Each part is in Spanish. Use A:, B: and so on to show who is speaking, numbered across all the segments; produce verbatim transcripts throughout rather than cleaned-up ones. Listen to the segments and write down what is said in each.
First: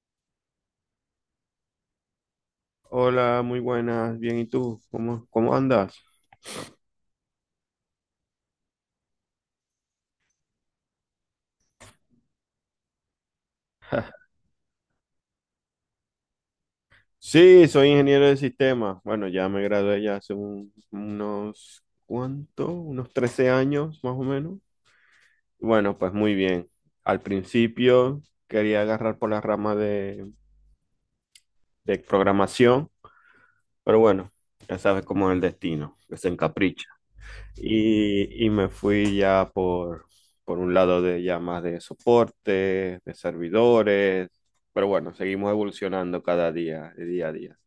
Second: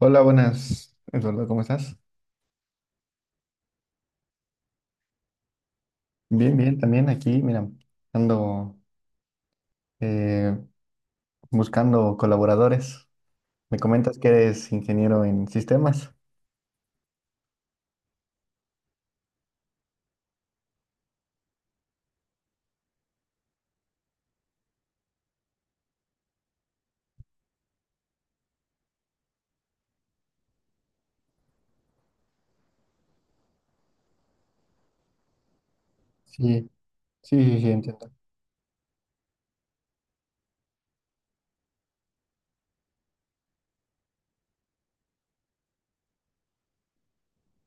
A: Hola, buenas, Eduardo, ¿cómo estás?
B: Hola, muy buenas, bien, ¿y tú? ¿Cómo, cómo andas?
A: Bien, bien, también aquí, mira, ando eh, buscando colaboradores. Me comentas que eres ingeniero en sistemas.
B: Sí, soy ingeniero de sistemas. Bueno, ya me gradué ya hace un- unos, ¿cuánto? Unos trece años, más o menos. Bueno, pues muy bien. Al principio quería agarrar por la rama de, de programación, pero bueno, ya sabes cómo es el destino, que se
A: Sí,
B: encapricha.
A: sí, sí, sí, entiendo.
B: Y, y me fui ya por, por un lado de ya más de soporte, de servidores, pero bueno, seguimos evolucionando cada día, de día a día.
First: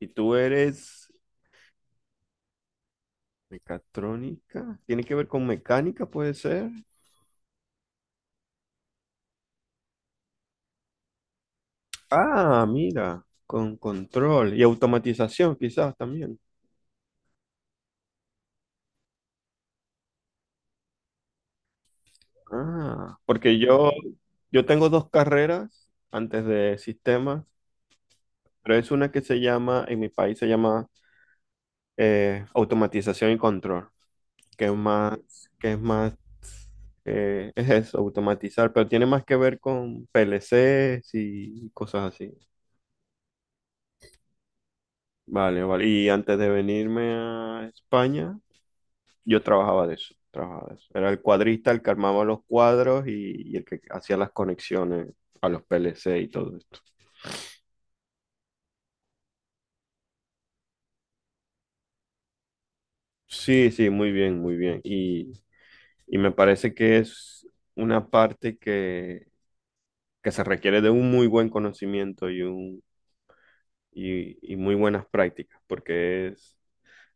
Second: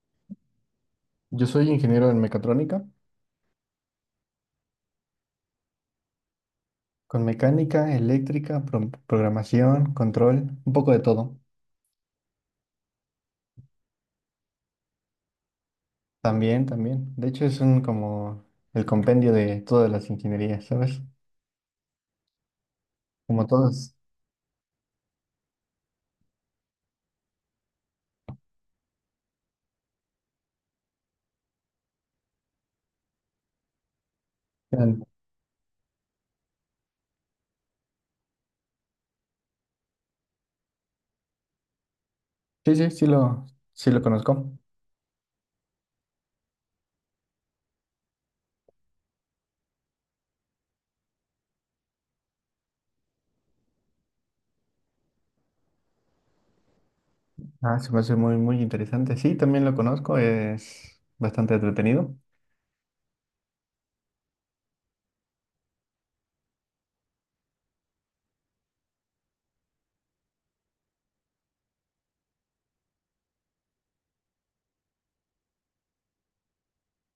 B: ¿Y tú eres
A: Yo soy ingeniero en mecatrónica.
B: mecatrónica? ¿Tiene que ver con mecánica, puede ser?
A: Con mecánica, eléctrica, pro- programación, control, un poco de todo.
B: Ah, mira, con control y automatización quizás también.
A: También, también. De hecho, es un como el compendio de todas las ingenierías, ¿sabes?
B: Ah,
A: Como
B: porque yo,
A: todos.
B: yo tengo dos carreras antes de sistemas, pero es una que se llama, en mi país se llama eh, automatización y control. que es más, que es más, eh, es eso, automatizar, pero tiene más que ver con P L Cs y cosas así.
A: Sí, sí, sí lo, sí lo conozco.
B: Vale, vale. Y antes de venirme a España, yo trabajaba de eso, trabajaba de eso. Era el cuadrista el que armaba los cuadros y, y el que hacía las conexiones a los P L C y todo esto.
A: Ah, se me hace muy, muy interesante. Sí, también lo conozco, es bastante entretenido.
B: Sí, sí, muy bien, muy bien. Y, y me parece que es una parte que, que se requiere de un muy buen conocimiento y un y, y muy buenas prácticas, porque es,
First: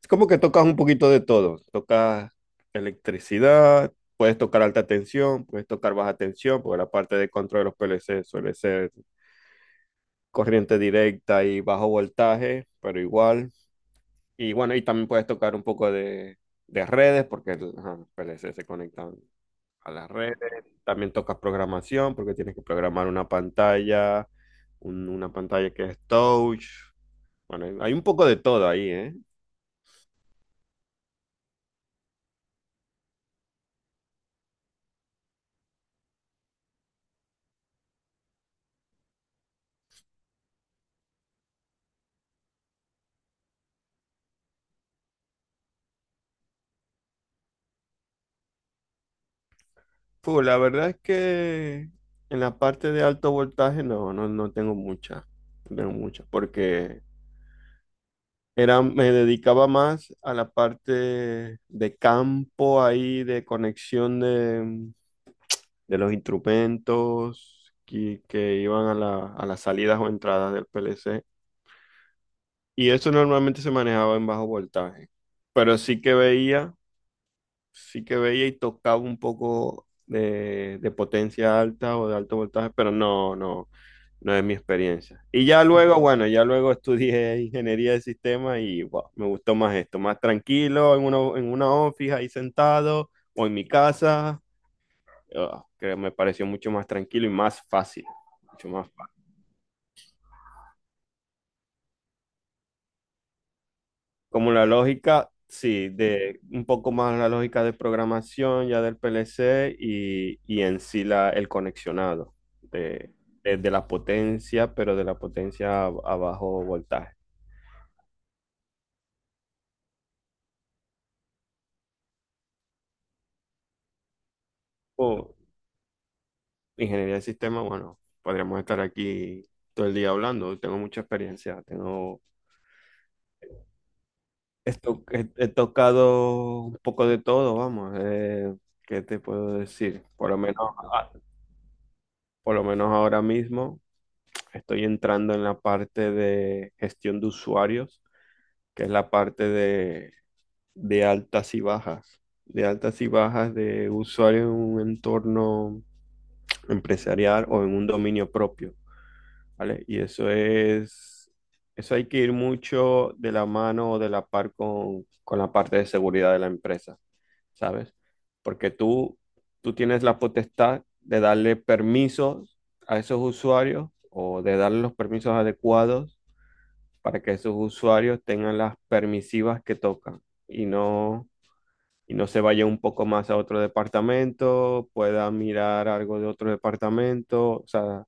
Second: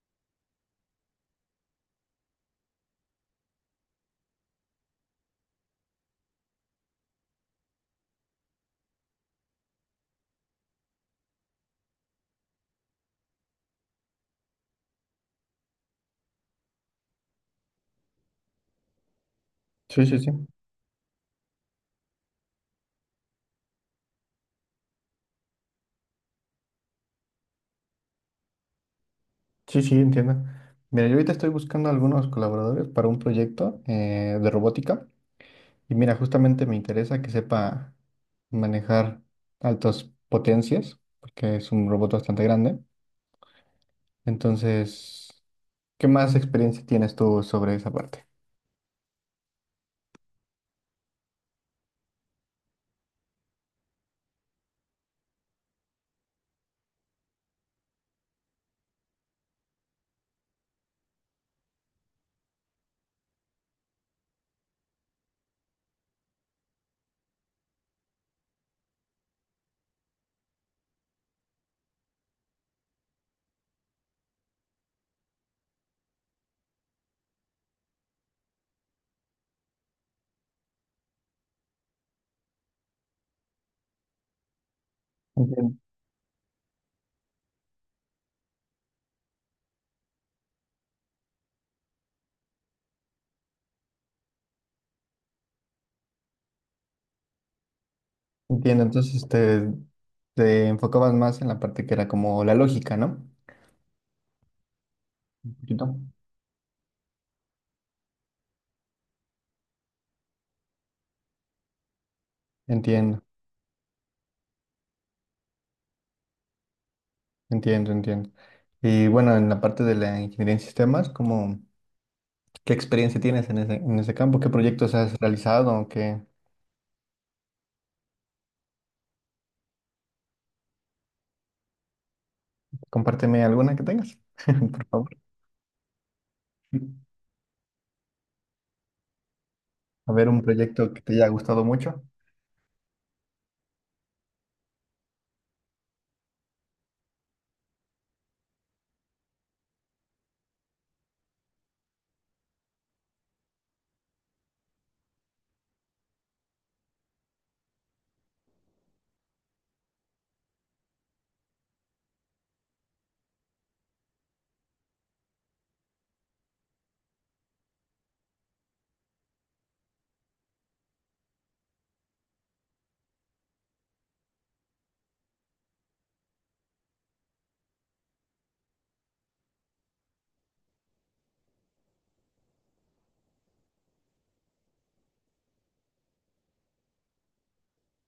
B: es como que tocas un poquito de todo. Tocas electricidad, puedes tocar alta tensión, puedes tocar baja tensión, porque la parte de control de los P L C suele ser corriente directa y bajo voltaje, pero igual. Y bueno, y también puedes tocar un poco de, de redes, porque ajá, los P L C se conectan a
A: Sí,
B: las
A: sí, sí.
B: redes. También tocas programación, porque tienes que programar una pantalla, un- una pantalla que es touch, bueno, hay hay un poco de todo ahí, ¿eh?
A: Sí, sí, entiendo. Mira, yo ahorita estoy buscando algunos colaboradores para un proyecto eh, de robótica y mira, justamente me interesa que sepa manejar altas potencias, porque es un robot bastante grande. Entonces, ¿qué más experiencia tienes tú sobre esa parte?
B: Pues la verdad es que en la parte de alto voltaje no, no, no tengo mucha, no tengo mucha, porque era, me dedicaba más a la parte de campo ahí, de conexión de, de los instrumentos que, que iban a la- a las salidas o entradas del P L C. Y eso normalmente se manejaba en bajo voltaje, pero sí que veía sí que veía y tocaba un poco de, de potencia alta o de alto voltaje, pero no, no, no es mi experiencia. Y ya
A: Entiendo.
B: luego, bueno, ya luego estudié ingeniería de sistemas y wow, me gustó más esto, más tranquilo, en una, en una office ahí sentado o en mi casa, ah, que me pareció mucho más tranquilo y más fácil, mucho
A: Entiendo,
B: más.
A: entonces te, te enfocabas más en la parte que era como la lógica, ¿no?
B: Como la lógica,
A: Un
B: sí,
A: poquito.
B: de un poco más la lógica de programación ya del P L C y, y en sí la, el conexionado de,
A: Entiendo.
B: de- de la potencia, pero de la potencia a, a bajo voltaje.
A: Entiendo, entiendo. Y bueno, en la parte de la ingeniería en sistemas, ¿cómo, ¿qué experiencia tienes en ese, en ese campo? ¿Qué proyectos has
B: O
A: realizado? ¿Qué,
B: ingeniería de sistema, bueno, podríamos estar aquí todo el día hablando. Tengo mucha experiencia, tengo,
A: compárteme alguna que tengas,
B: he,
A: por
B: to-
A: favor.
B: he- he tocado un poco de todo, vamos. Eh, ¿qué te puedo decir?
A: A ver,
B: Por lo
A: un
B: menos,
A: proyecto que
B: ah,
A: te haya gustado mucho.
B: por lo menos ahora mismo. Estoy entrando en la parte de gestión de usuarios, que es la parte de, de altas y bajas, de altas y bajas de usuarios en un entorno empresarial o en un dominio propio, ¿vale? Y eso es, eso hay que ir mucho de la mano o de la par con, con la parte de seguridad de la empresa, ¿sabes? Porque tú, tú tienes la potestad de darle permisos a esos usuarios o de darle los permisos adecuados para que esos usuarios tengan las permisivas que tocan y no, y no se vaya un poco más a otro departamento, pueda mirar algo de otro departamento. O sea,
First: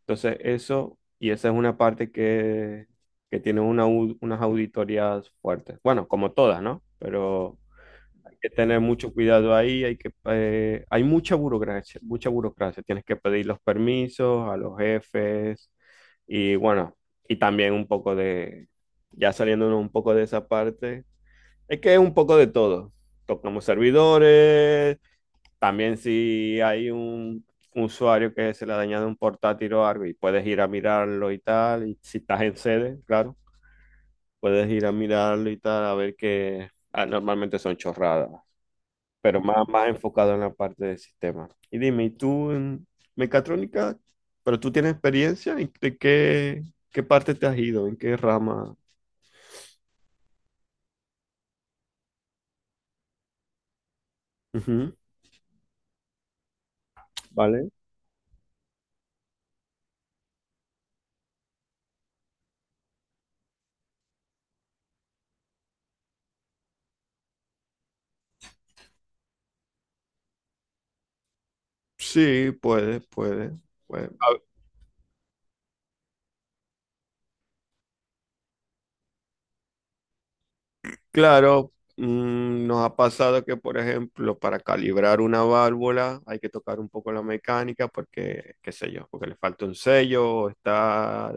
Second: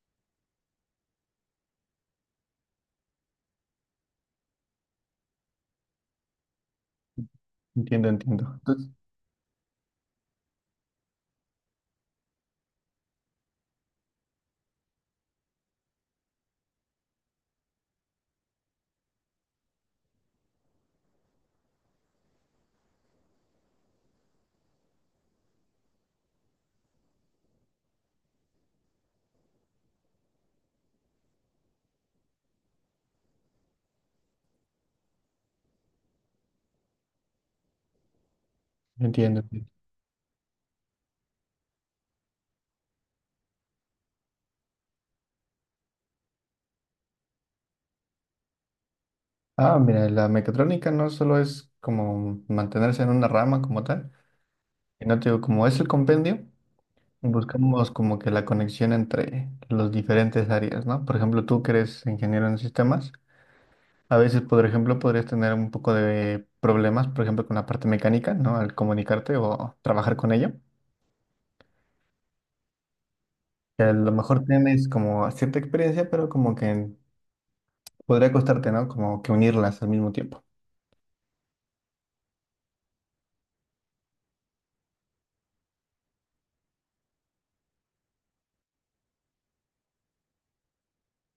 B: entonces eso, y esa es una parte que, que tiene una, au- unas auditorías fuertes. Bueno, como todas, ¿no? Pero
A: Entiendo, entiendo.
B: que tener
A: Entonces,
B: mucho cuidado ahí, hay que, eh, hay mucha burocracia, mucha burocracia, tienes que pedir los permisos a los jefes y bueno, y también un poco de, ya saliéndonos un poco de esa parte, es que es un poco de todo, tocamos servidores, también si hay un usuario que se le ha dañado un portátil o algo y puedes ir a mirarlo y tal, y si estás en sede, claro, puedes ir a mirarlo y tal, a ver que ah, normalmente son chorradas,
A: entiendo.
B: pero más,
A: Entiendo.
B: más enfocado en la parte de sistemas. Y dime, ¿y tú en mecatrónica, pero tú tienes experiencia? ¿En de qué, qué parte te has ido? ¿En qué rama?
A: Ah, mira, la mecatrónica no solo es como mantenerse en una rama como tal,
B: Ujú.
A: sino te digo, como es el compendio,
B: ¿Vale?
A: buscamos como que la conexión entre los diferentes áreas, ¿no? Por ejemplo, tú que eres ingeniero en sistemas. A veces, por ejemplo, podrías tener un poco de problemas, por ejemplo, con la parte mecánica, ¿no? Al comunicarte o trabajar con ella.
B: Sí, puede, puede,
A: Que a
B: puede.
A: lo mejor tienes como cierta experiencia, pero como que podría costarte, ¿no? Como que unirlas al mismo tiempo.
B: Claro, mm, nos ha pasado que, por ejemplo, para calibrar una válvula hay que tocar un poco la mecánica porque, qué sé yo, porque le falta un sello, o está,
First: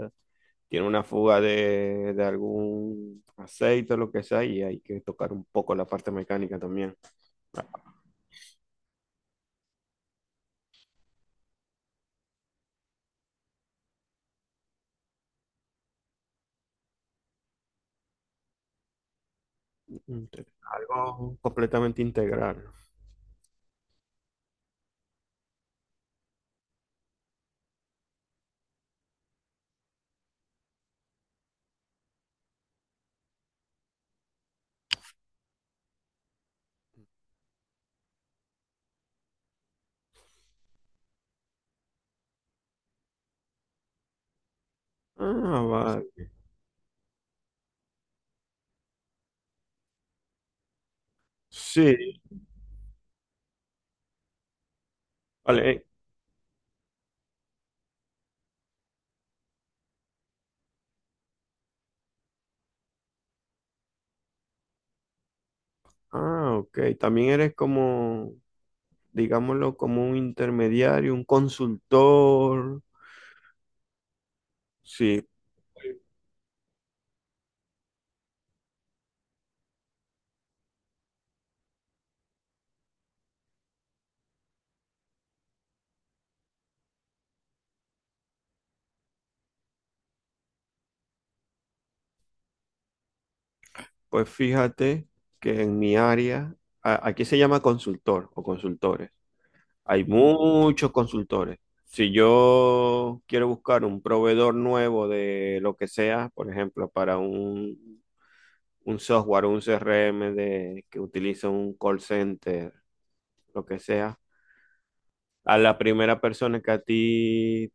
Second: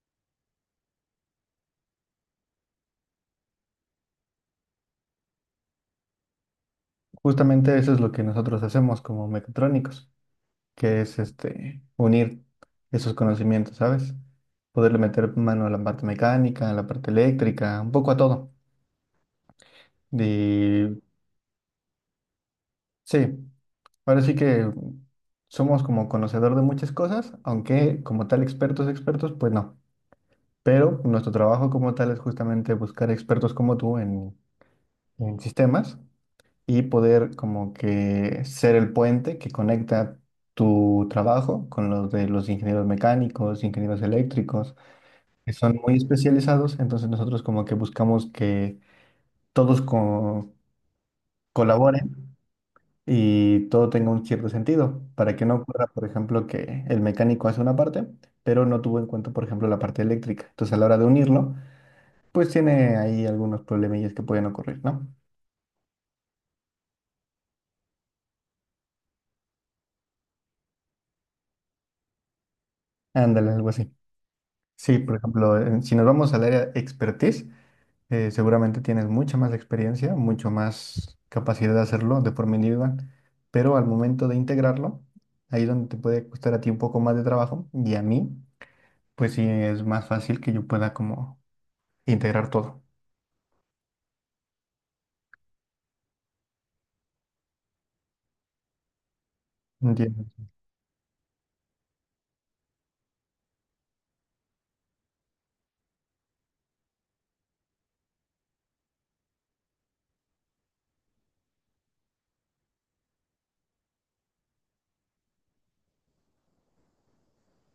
B: tiene una fuga de, de algún aceite o lo que sea, y hay que tocar un poco la parte mecánica también.
A: Justamente eso es lo que nosotros hacemos como mecatrónicos, que es este, unir esos conocimientos, ¿sabes? Poderle meter mano a la parte mecánica, a la parte eléctrica, un poco a todo.
B: Entonces,
A: Y
B: algo completamente integral.
A: sí. Ahora sí que somos como conocedor de muchas cosas, aunque como tal expertos, expertos, pues no. Pero nuestro trabajo como tal es justamente buscar expertos como tú en, en sistemas y poder como que ser el puente que conecta tu trabajo con los de los ingenieros mecánicos, ingenieros eléctricos, que
B: Ah,
A: son muy
B: vale.
A: especializados. Entonces nosotros como que buscamos que todos co-
B: Sí,
A: colaboren y todo tenga un cierto sentido, para que no
B: vale.
A: ocurra, por ejemplo, que el mecánico hace una parte, pero no tuvo en cuenta, por ejemplo, la parte eléctrica. Entonces, a la hora de unirlo, pues tiene ahí algunos problemillas que pueden ocurrir, ¿no?
B: Ah, ok. También eres como, digámoslo, como un intermediario, un consultor.
A: Ándale, algo así. Sí, por
B: Sí,
A: ejemplo, en- si nos vamos al área expertise, eh, seguramente tienes mucha más experiencia, mucho más capacidad de hacerlo de forma individual, pero al momento de integrarlo, ahí donde te puede costar a ti un poco más de trabajo y a mí, pues sí es más fácil que yo pueda como integrar todo.
B: pues fíjate que en mi área, a- aquí se llama consultor o consultores. Hay
A: Entiendo,
B: muchos consultores. Si yo quiero buscar un proveedor nuevo de lo que sea, por ejemplo, para un, un software, un C R M de, que utiliza un call center, lo que sea. A la primera persona que a ti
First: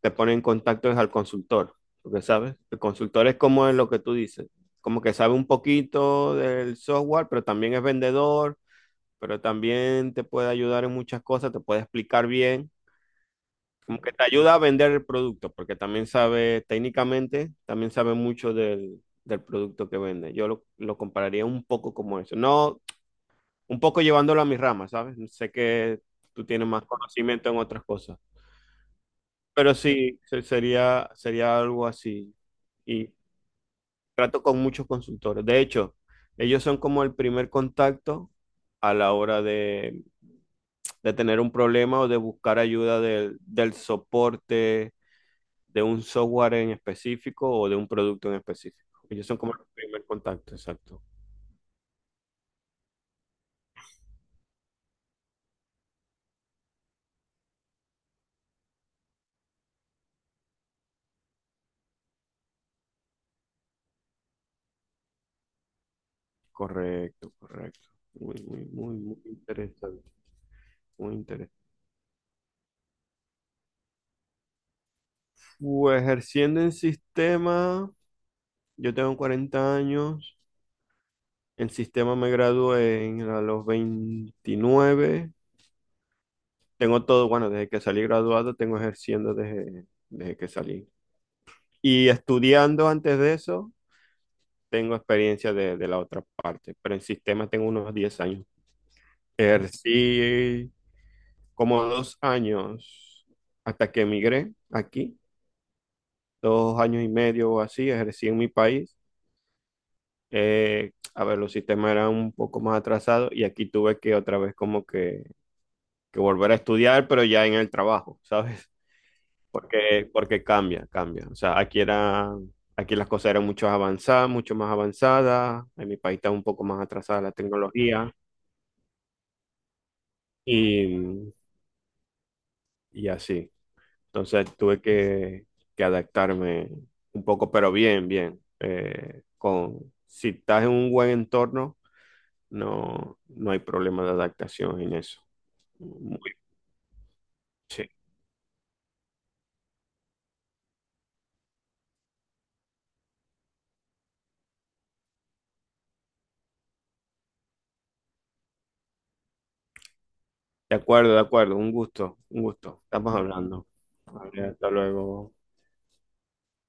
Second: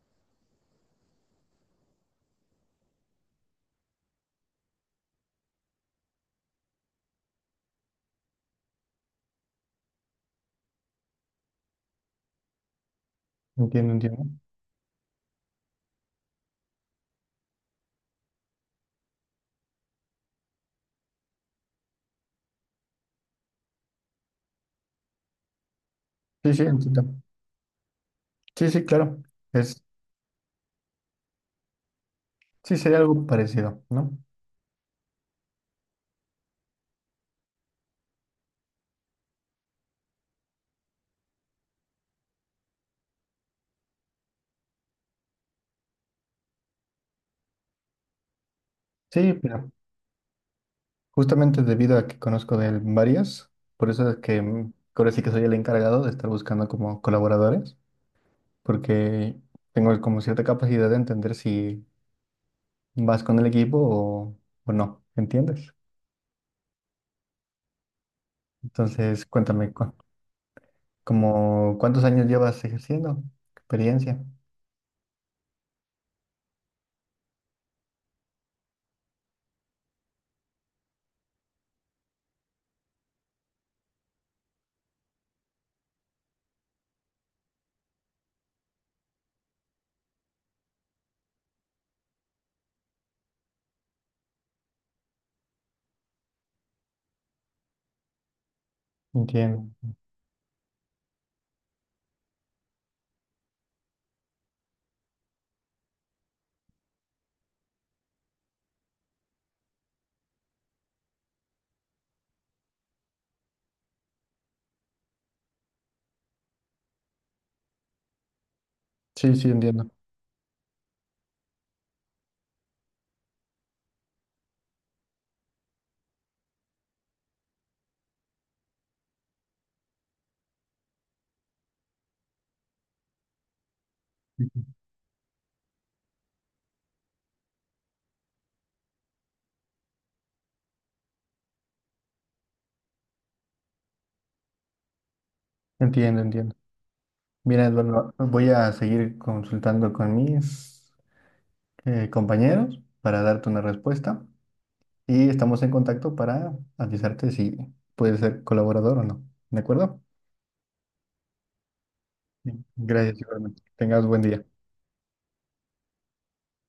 B: te pone en contacto es al consultor, porque sabes, el consultor es como es lo que tú dices, como que sabe un poquito del software, pero también es vendedor, pero también te puede ayudar en muchas cosas, te puede explicar bien,
A: entiendo,
B: como que
A: entiendo.
B: te ayuda a vender el producto, porque también sabe técnicamente, también sabe mucho del, del producto que vende. Yo lo, lo compararía un poco como eso, no un poco llevándolo a mis ramas, ¿sabes? Sé que tú
A: Sí, sí,
B: tienes más
A: entiendo.
B: conocimiento en otras cosas.
A: Sí, sí, claro.
B: Pero
A: Es,
B: sí, se- sería, sería algo así.
A: sí, sería
B: Y
A: algo parecido, ¿no?
B: trato con muchos consultores. De hecho, ellos son como el primer contacto a la hora de, de tener un problema o de buscar ayuda del, del soporte de un software en específico o de un producto en específico. Ellos
A: Sí,
B: son como el
A: pero
B: primer contacto, exacto.
A: justamente debido a que conozco de él varias, por eso es que mm, ahora sí que soy el encargado de estar buscando como colaboradores, porque tengo como cierta capacidad de entender si vas con el equipo o, o no, ¿entiendes?
B: Correcto, correcto. Muy, muy, muy, muy
A: Entonces, cuéntame, cu-
B: interesante. Muy interesante.
A: como, ¿cuántos años llevas ejerciendo? Experiencia.
B: Pues ejerciendo en sistema. Yo tengo cuarenta años, en sistema me gradué en- a los veintinueve. Tengo todo, bueno, desde que salí graduado, tengo ejerciendo desde, desde que salí. Y estudiando antes de eso, tengo experiencia de, de la otra parte, pero en sistema tengo unos diez años.
A: Entiendo.
B: Ejercí como dos años hasta que emigré aquí, dos años y medio o así, ejercí en mi país. Eh, a ver, los sistemas eran un poco más atrasados y aquí tuve que otra vez como que que volver a estudiar, pero ya en el trabajo, ¿sabes?
A: Sí, sí, entiendo.
B: Porque, porque cambia, cambia. O sea, aquí era, aquí las cosas eran mucho avanzadas, mucho más avanzadas. En mi país está un poco más atrasada la tecnología y, y así. Entonces tuve que, que adaptarme un poco, pero bien, bien. Eh, con, si estás en un buen entorno, no, no hay problema de adaptación en eso.
A: Entiendo,
B: Muy,
A: entiendo. Mira,
B: sí.
A: Eduardo, voy a seguir consultando con mis eh, compañeros para darte una respuesta y estamos en contacto para avisarte si puedes ser colaborador o no. ¿De acuerdo?
B: De acuerdo, de acuerdo. Un gusto, un
A: Sí.
B: gusto. Estamos
A: Gracias, igualmente.
B: hablando.
A: Tengas buen
B: Vale,
A: día.
B: hasta luego.